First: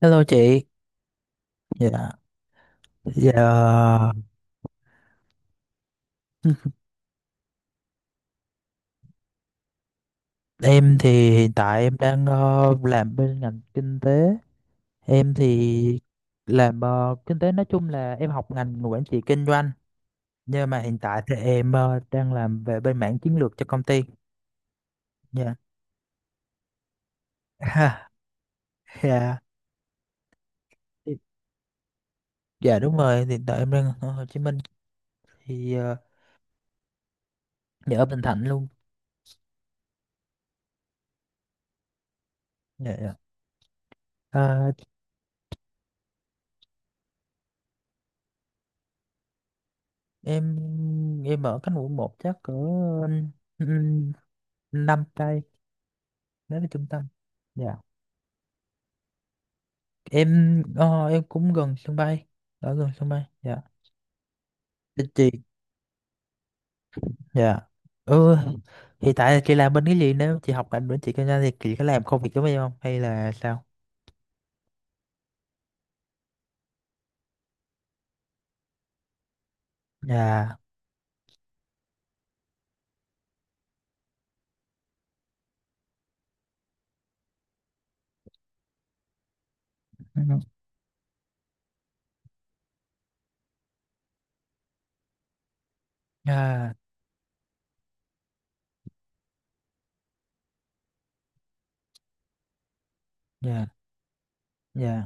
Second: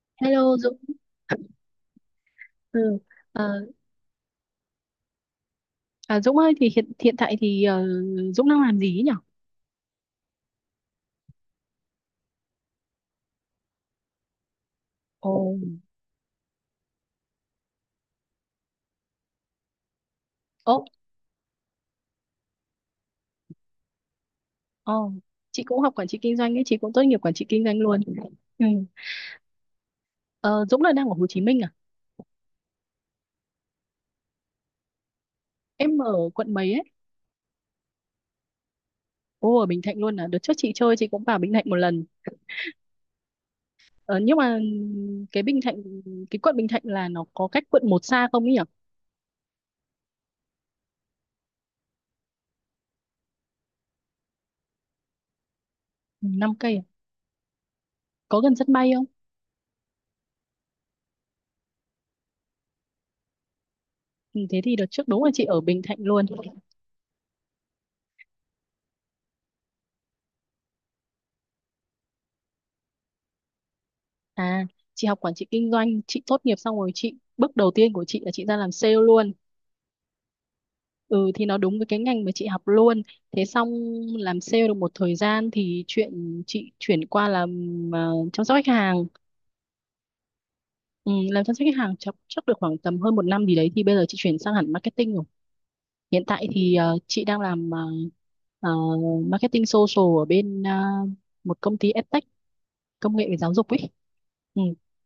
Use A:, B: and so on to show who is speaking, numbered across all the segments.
A: Hello
B: Hello
A: chị,
B: Dũng.
A: dạ,
B: Ừ.
A: dạ
B: Ờ,
A: ờ,
B: à, Dũng ơi thì hiện hiện tại thì Dũng đang làm gì ấy nhỉ?
A: em thì hiện tại em đang làm bên ngành kinh tế,
B: Ồ.
A: em thì làm kinh tế. Nói chung là em học ngành quản trị kinh doanh, nhưng mà
B: Ồ,
A: hiện tại thì em đang làm về bên mảng chiến lược cho công ty.
B: ồ.
A: Dạ.
B: Chị cũng học quản trị kinh doanh ấy, chị cũng tốt nghiệp quản trị kinh doanh luôn. Ừ.
A: Ha, dạ,
B: Ờ, Dũng là đang ở Hồ Chí Minh à?
A: dạ đúng rồi, hiện tại em đang ở Hồ Chí Minh thì
B: Em ở quận mấy ấy?
A: dạ, ở Bình Thạnh luôn.
B: Ồ, ở Bình Thạnh luôn à? Đợt trước chị chơi chị cũng vào Bình Thạnh một lần.
A: Dạ, dạ.
B: Ờ, nhưng mà
A: À,
B: cái Bình Thạnh cái quận Bình Thạnh là nó có cách quận một xa không ấy nhỉ?
A: em em ở cánh quận một chắc cỡ um, 5 cây,
B: Năm
A: đó là
B: cây
A: trung
B: à?
A: tâm. Dạ.
B: Có gần sân bay không?
A: Em cũng gần sân bay, ở gần sân bay dạ.
B: Ừ, thế thì đợt
A: Thì
B: trước đúng là
A: chị
B: chị ở Bình Thạnh luôn.
A: Dạ, ừ, hiện tại chị làm bên cái gì, nếu chị học ngành bên chị kinh doanh thì chị có làm công việc giống em không hay là sao?
B: À, chị học quản trị kinh doanh, chị tốt nghiệp xong rồi chị bước đầu tiên của chị là chị ra làm sale luôn.
A: Dạ.
B: Ừ thì nó đúng với cái ngành mà chị học luôn. Thế xong làm sale được một thời gian thì chuyện chị chuyển qua làm chăm sóc khách hàng.
A: Ừ.
B: Ừ, làm chăm sóc khách hàng chắc được khoảng tầm hơn một năm gì đấy thì bây giờ chị chuyển sang hẳn marketing rồi. Hiện tại
A: À,
B: thì chị đang làm ờ, marketing social ở bên một công ty edtech công nghệ về
A: dạ,
B: giáo
A: dạ,
B: dục ấy. Ừ.
A: dạ.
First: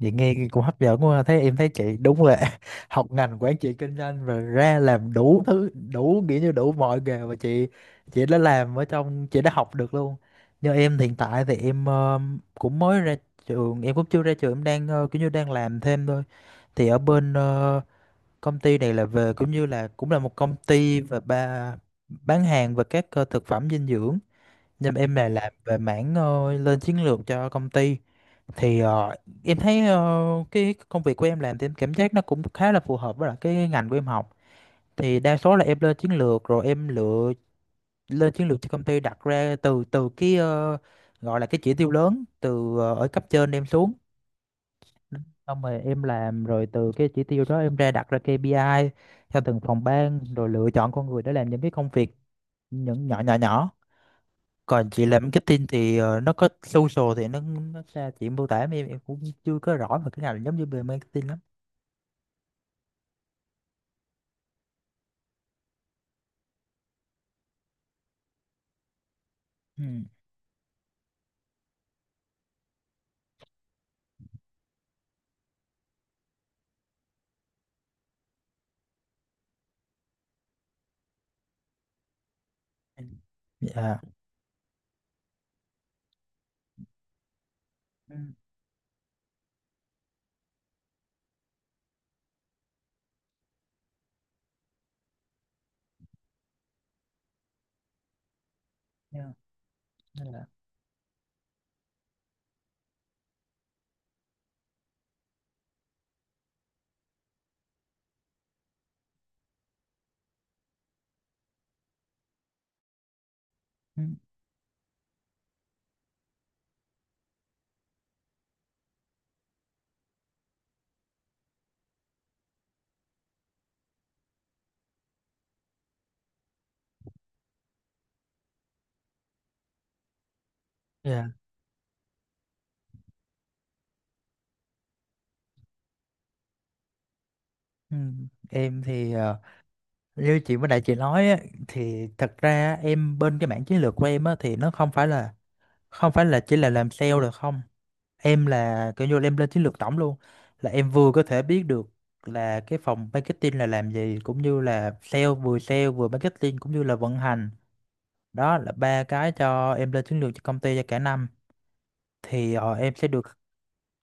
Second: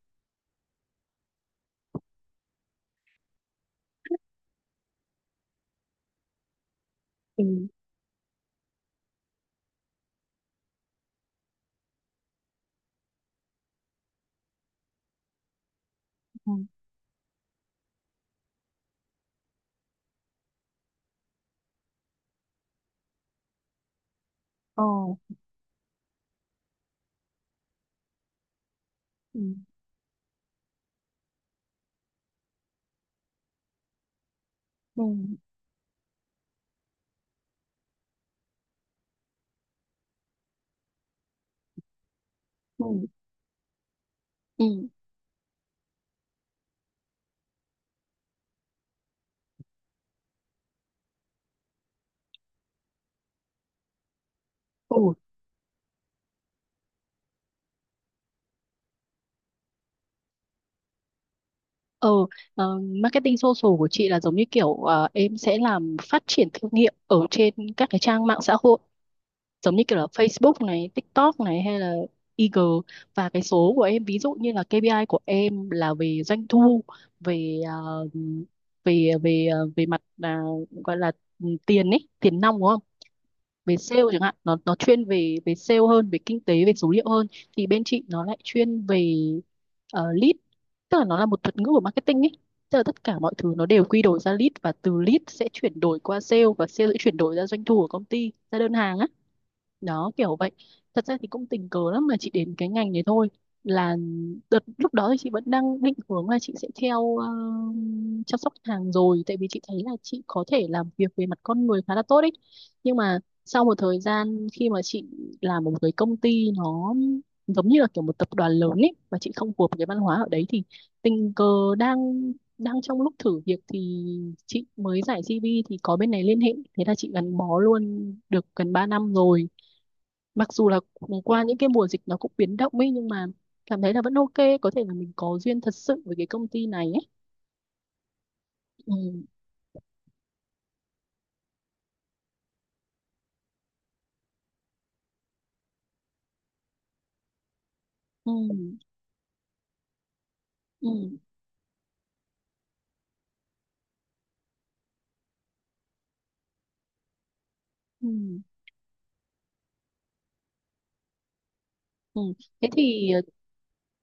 A: Vậy nghe cũng hấp dẫn quá ha. Thế em thấy chị đúng là học ngành quản trị kinh doanh và ra làm đủ thứ đủ nghĩa như đủ mọi nghề mà
B: Ừ,
A: chị đã làm ở trong, chị đã học được luôn. Như em hiện tại thì em cũng mới ra trường, em cũng chưa ra trường, em đang kiểu như đang làm thêm thôi.
B: ừ.
A: Thì ở bên công ty này là về cũng như là cũng là một công ty, và ba bán hàng và các thực phẩm dinh dưỡng,
B: Ờ.
A: nhưng mà em là làm về mảng lên chiến lược cho công ty. Thì
B: Ừ,
A: em thấy cái công việc của em làm thì em cảm giác nó cũng khá là phù hợp với lại cái ngành của em học. Thì đa
B: ừ,
A: số là em lên chiến lược rồi em lựa lên chiến lược cho công ty, đặt ra từ từ cái, gọi là cái chỉ tiêu lớn, ở
B: ừ.
A: cấp trên em xuống,
B: Ừ.
A: xong rồi em làm, rồi từ cái chỉ tiêu đó em ra đặt ra KPI theo từng phòng ban, rồi lựa chọn con người để làm những cái công việc, những nhỏ nhỏ nhỏ. Còn chị
B: Ừ.
A: làm marketing thì nó có social, thì nó ra chị mô tả em cũng chưa có rõ về cái nào là giống như về marketing lắm.
B: Ờ, marketing social của chị là giống như kiểu em sẽ làm phát triển thương hiệu ở trên các cái trang mạng xã hội giống như
A: Ừ.
B: kiểu là Facebook này, TikTok này hay là IG, và cái số của em ví dụ như là KPI của em là về doanh thu, về về mặt là gọi là ừ, tiền ấy, tiền nong đúng không? Về
A: Dạ.
B: sale chẳng hạn, nó chuyên về về sale hơn, về kinh tế về số liệu hơn, thì bên chị
A: Ừ,
B: nó lại chuyên về lead, tức là nó là một thuật ngữ của marketing ấy, tức là tất cả mọi thứ nó đều quy đổi ra lead, và từ lead sẽ chuyển đổi qua sale, và sale sẽ chuyển đổi ra doanh thu của công ty, ra đơn hàng á,
A: yeah,
B: đó
A: nên
B: kiểu
A: là
B: vậy. Thật ra thì cũng tình cờ lắm mà chị đến cái ngành này thôi, là đợt lúc đó thì chị vẫn đang định hướng là chị sẽ theo chăm sóc khách hàng rồi, tại vì chị thấy là chị có thể làm việc về mặt con người khá là tốt ấy, nhưng mà sau một thời
A: ừ.
B: gian khi mà chị làm ở một cái công ty nó giống như là kiểu một tập đoàn lớn ấy, và chị không phù hợp với cái văn hóa ở đấy, thì tình cờ đang đang trong lúc thử việc thì chị mới giải CV thì có bên này liên hệ, thế là chị gắn bó luôn được gần 3 năm rồi, mặc dù là
A: Dạ,
B: qua những cái mùa dịch nó cũng biến động ấy, nhưng mà cảm thấy là vẫn ok, có thể là mình có duyên thật sự với cái công ty này ấy.
A: ừ. Em
B: ừ,
A: thì như chị mới đại chị nói á, thì thật ra em bên cái mảng chiến lược của em á, thì nó không phải là, chỉ là làm sale được không.
B: ừ,
A: Em là kiểu như là em lên chiến lược tổng luôn, là em
B: ừ,
A: vừa có thể biết được là cái phòng marketing là làm gì, cũng như là sale, vừa sale vừa marketing, cũng như là vận hành.
B: ừ.
A: Đó là ba cái cho em lên chiến lược cho công ty cho cả năm.
B: ừ.
A: Thì
B: Thế
A: em sẽ
B: thì
A: được.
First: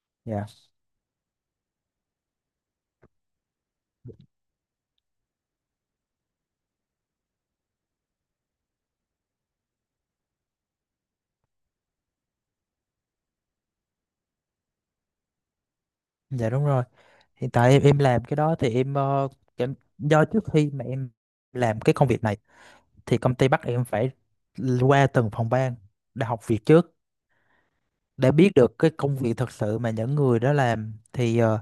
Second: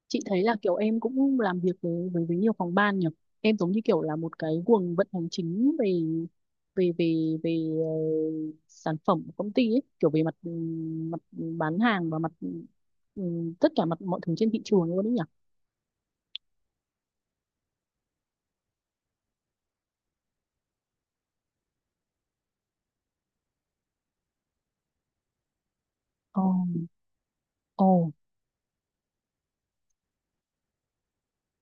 B: chị thấy
A: Dạ,
B: là kiểu em cũng làm việc với nhiều phòng ban nhỉ, em giống như kiểu là một cái guồng vận hành chính về về về về ờ, sản phẩm của công ty ấy, kiểu về mặt ừ, mặt bán hàng và mặt ừ, tất cả mặt mọi thứ trên thị trường luôn đấy nhỉ.
A: dạ đúng rồi, hiện tại em làm cái đó thì do trước khi mà em làm cái công việc này thì công ty bắt em phải qua từng phòng ban để học
B: Ồ,
A: việc trước,
B: ồ,
A: để biết được cái công việc thật sự mà những người đó làm. Thì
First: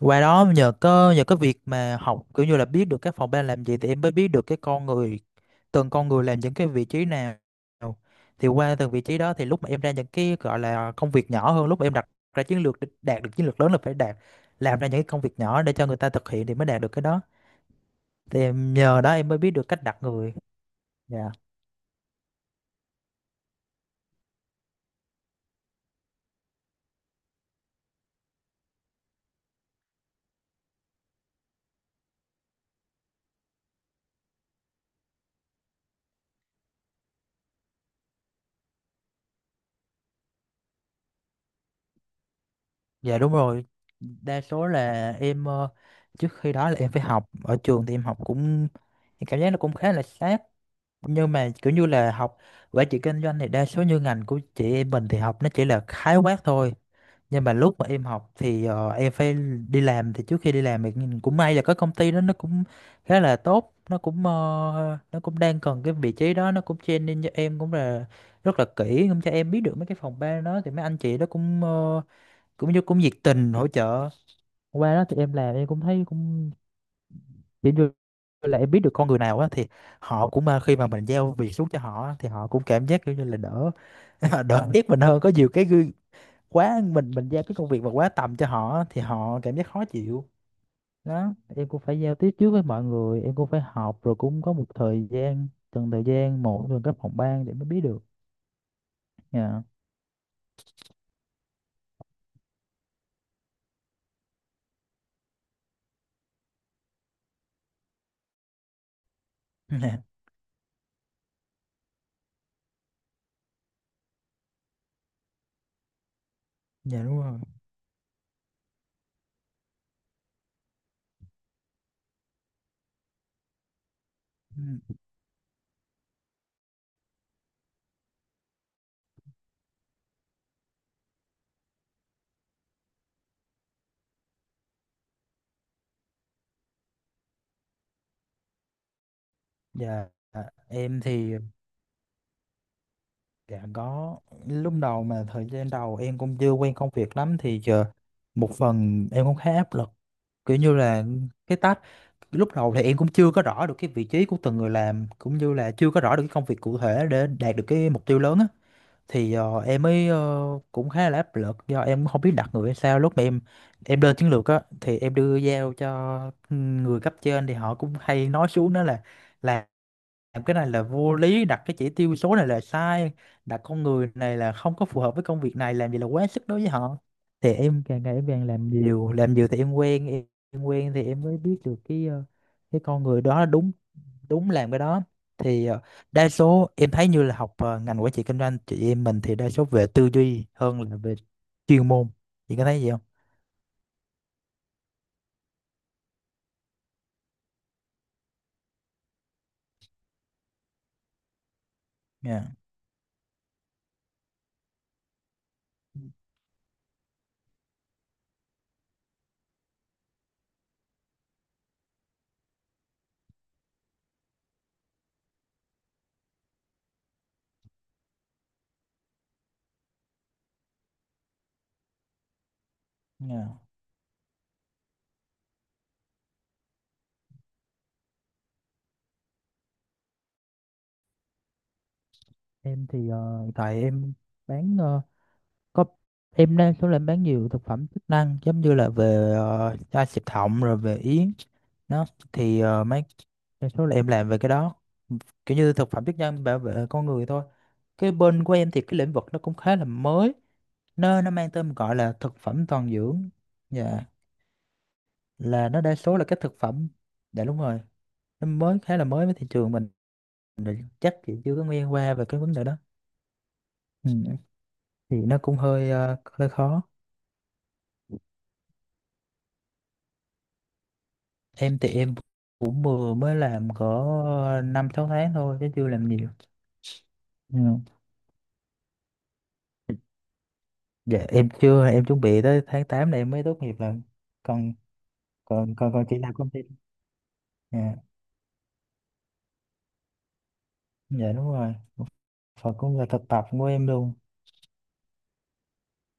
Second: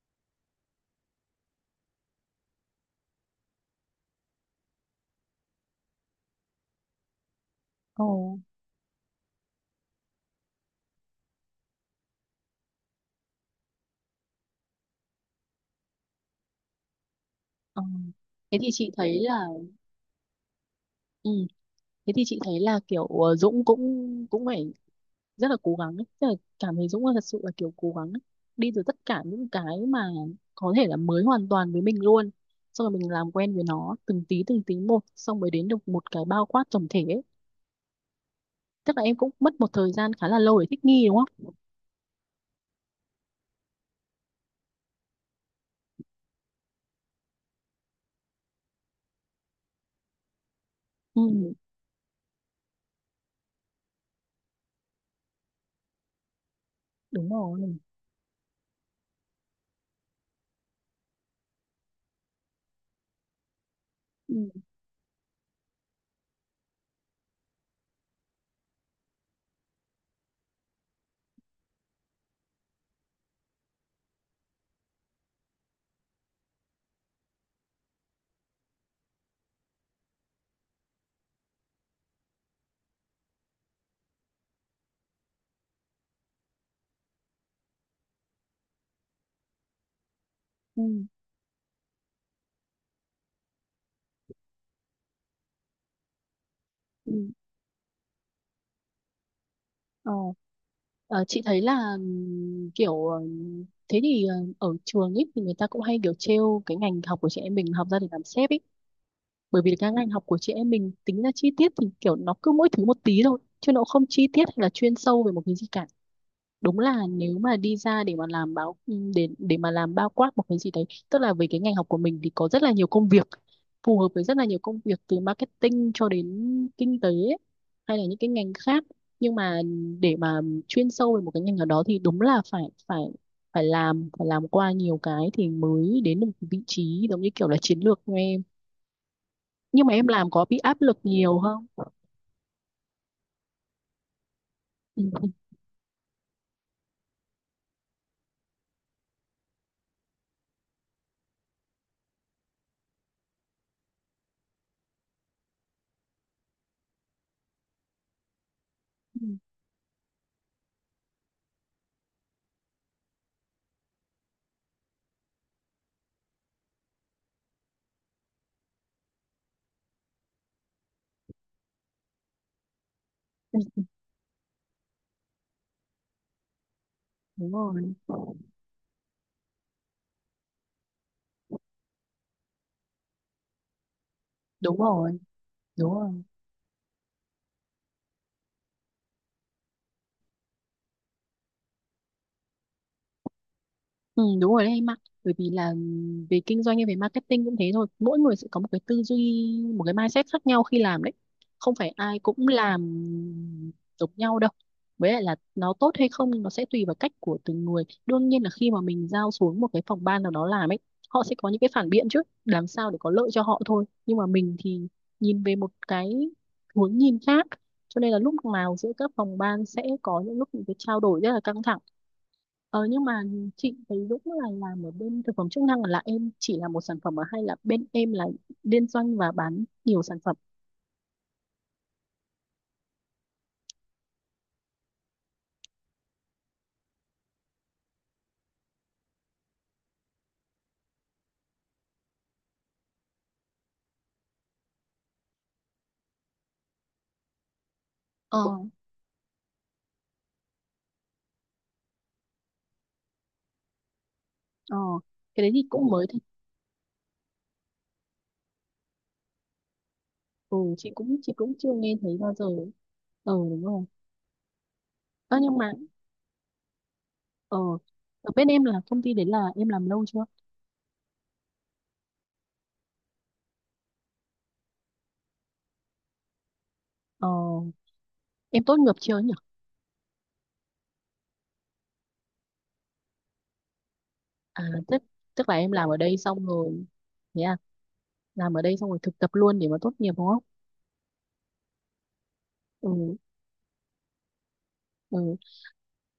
A: qua đó, nhờ có nhờ cái việc mà học kiểu như là biết được các phòng ban làm gì, thì em mới biết được cái con người, từng con người làm những cái vị trí nào.
B: ồ.
A: Thì qua từng vị trí đó thì lúc mà em ra những cái gọi là công việc nhỏ hơn, lúc mà em đặt ra chiến lược để đạt được chiến lược lớn là phải đạt, làm ra những cái công việc nhỏ để cho người ta thực hiện thì mới đạt được cái đó.
B: Ờ.
A: Thì
B: Thế thì
A: em
B: chị
A: nhờ đó
B: thấy
A: em mới
B: là
A: biết được cách đặt người. Dạ.
B: ừ, kiểu Dũng cũng cũng phải rất là cố gắng ấy. Tức là cảm thấy Dũng là thật sự là kiểu cố gắng ấy. Đi từ tất cả những cái mà có thể là mới hoàn toàn với mình luôn, xong rồi mình làm quen với nó từng tí một, xong mới đến được một cái bao quát tổng thể ấy. Tức là em cũng mất một thời gian khá là lâu để thích nghi đúng không?
A: Dạ đúng rồi. Đa số là em trước khi đó là em phải học ở trường, thì em học cũng, em cảm giác nó cũng khá là sát, nhưng mà
B: Ừ,
A: kiểu như là học quản trị kinh doanh thì đa số như ngành của chị em mình thì học nó chỉ là khái quát thôi.
B: đúng
A: Nhưng mà lúc
B: rồi.
A: mà em học thì em phải đi làm, thì trước khi đi làm thì nhìn cũng may là có công ty đó nó cũng khá là tốt, nó cũng,
B: Ừ,
A: nó cũng đang cần cái vị trí đó, nó cũng training cho em cũng là rất là kỹ, cũng cho em biết được mấy cái phòng ban đó. Thì mấy anh chị đó cũng, cũng như cũng nhiệt tình hỗ trợ. Qua đó thì em làm em cũng thấy cũng kiểu như là em biết được con người nào á, thì họ cũng, à, khi mà mình giao việc xuống cho họ á, thì họ cũng cảm giác kiểu như là đỡ, đỡ biết mình hơn. Có nhiều cái gương quá, mình giao cái công việc mà quá tầm cho họ á, thì họ cảm giác khó chịu.
B: ừ,
A: Đó, em cũng phải giao tiếp trước với mọi người, em cũng phải học, rồi cũng có một thời gian, từng thời gian một, từng các
B: ừ.
A: phòng ban để mới biết được. Dạ.
B: Ờ, chị thấy là kiểu thế thì ờ, ở trường ấy thì người ta cũng hay kiểu trêu cái ngành học của chị em mình học ra để làm sếp ấy, bởi vì các ngành học của chị em mình tính ra chi tiết thì kiểu nó cứ mỗi thứ một tí thôi chứ nó không chi tiết hay là chuyên sâu về một cái gì cả. Đúng là
A: Dạ đúng
B: nếu
A: rồi.
B: mà đi ra để mà làm báo ừ, để mà làm bao quát một cái gì đấy, tức là về cái ngành học của mình thì có rất là nhiều công việc, phù hợp với rất là nhiều công
A: Ừ.
B: việc từ marketing cho đến kinh tế ấy, hay là những cái ngành khác, nhưng mà để mà chuyên sâu về một cái ngành nào đó thì đúng là phải phải phải làm, làm qua nhiều cái thì mới đến được vị trí giống như kiểu là chiến lược nghe, nhưng mà
A: Dạ,
B: em làm có bị áp lực
A: em thì,
B: nhiều không?
A: dạ có. Lúc đầu,
B: Ừ.
A: mà thời gian đầu em cũng chưa quen công việc lắm, thì giờ một phần em cũng khá áp lực, kiểu như là cái task lúc đầu thì em cũng chưa có rõ được cái vị trí của từng người làm, cũng như là chưa có rõ được cái công việc cụ thể để đạt được cái mục tiêu lớn á. Thì em mới, cũng khá là áp lực do em không biết đặt người hay sao. Lúc mà em lên chiến lược á thì em đưa giao cho người cấp trên, thì họ cũng hay nói xuống đó là làm làm cái này là vô lý, đặt cái chỉ tiêu số này là sai, đặt
B: Ừ,
A: con người này là không có phù hợp với công việc này, làm gì là quá sức đối với họ.
B: đúng
A: Thì em
B: rồi,
A: càng ngày em càng làm nhiều làm nhiều, thì em quen em quen thì em mới biết được cái, cái con người đó đúng, đúng làm
B: đúng
A: cái đó.
B: rồi,
A: Thì
B: đúng rồi.
A: đa số em thấy như là học ngành quản trị kinh doanh chị em mình thì đa số về tư duy hơn là về chuyên môn. Chị có thấy gì không?
B: Ừ, đúng rồi đấy em ạ, bởi vì là về kinh doanh hay về marketing cũng thế thôi, mỗi người sẽ có một cái tư duy, một cái mindset khác nhau khi làm đấy, không phải ai cũng
A: Dạ.
B: làm giống nhau đâu, với lại là nó tốt hay không nó sẽ tùy vào cách của từng người. Đương nhiên là khi mà mình giao xuống một cái phòng ban nào đó làm ấy, họ sẽ có những cái phản biện chứ, làm sao để có lợi cho họ thôi, nhưng mà mình thì nhìn về một cái hướng nhìn khác, cho nên là lúc nào giữa các phòng ban sẽ có những lúc những cái trao đổi rất là căng thẳng. Ờ nhưng mà
A: Dạ.
B: chị thấy Dũng là làm ở bên thực phẩm chức năng, là em chỉ làm một sản phẩm à? Hay là bên em là liên doanh và bán nhiều sản phẩm?
A: Em thì hiện tại em bán có, em đang số làm bán nhiều thực phẩm chức năng, giống như là về chai xịt họng, rồi về yến nó. Thì mấy đa số là em làm về cái đó, kiểu như thực phẩm chức năng bảo vệ con người thôi. Cái
B: Ờ,
A: bên của em thì cái lĩnh vực nó cũng khá là mới, nó mang tên gọi là thực phẩm toàn dưỡng. Dạ.
B: ờ cái đấy thì
A: Là nó
B: cũng
A: đa
B: mới
A: số
B: thật.
A: là các thực phẩm. Dạ đúng rồi. Nó mới, khá là mới với thị trường mình.
B: Ừ
A: Rồi
B: chị
A: chắc
B: cũng
A: chị chưa có
B: chưa
A: nghe
B: nghe
A: qua
B: thấy
A: về
B: bao
A: cái
B: giờ.
A: vấn đề đó.
B: Ờ đúng rồi.
A: Ừ. Thì
B: Ờ
A: nó cũng
B: nhưng mà
A: hơi, hơi khó.
B: ờ ở bên em là công ty đấy là em làm lâu chưa?
A: Em thì em cũng vừa mới làm có 5-6 tháng thôi, chứ chưa làm nhiều.
B: Ờ
A: Ừ.
B: em tốt nghiệp chưa nhỉ?
A: Dạ, em chưa, em chuẩn bị tới tháng 8 này em mới tốt nghiệp lần.
B: À
A: còn
B: tức tức là em
A: còn
B: làm
A: còn
B: ở
A: còn
B: đây
A: chị làm
B: xong
A: công ty.
B: rồi thế à?
A: Dạ.
B: Làm ở đây xong rồi thực tập luôn để mà tốt nghiệp đúng không?
A: Dạ đúng rồi. Phật
B: Ừ.
A: cũng là thực tập của em luôn.
B: Ừ.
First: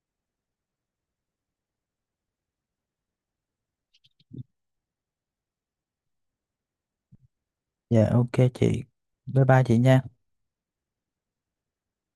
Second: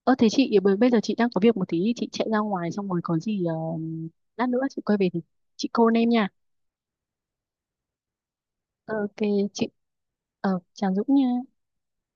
B: Ơ thế chị bởi- bây giờ chị đang có việc một tí chị chạy ra ngoài xong rồi có gì lát nữa chị quay về thì chị call em nha.
A: Dạ, ok chị.
B: Ờ, Ok
A: Bye bye
B: chị.
A: chị nha.
B: Ờ chào Dũng nha.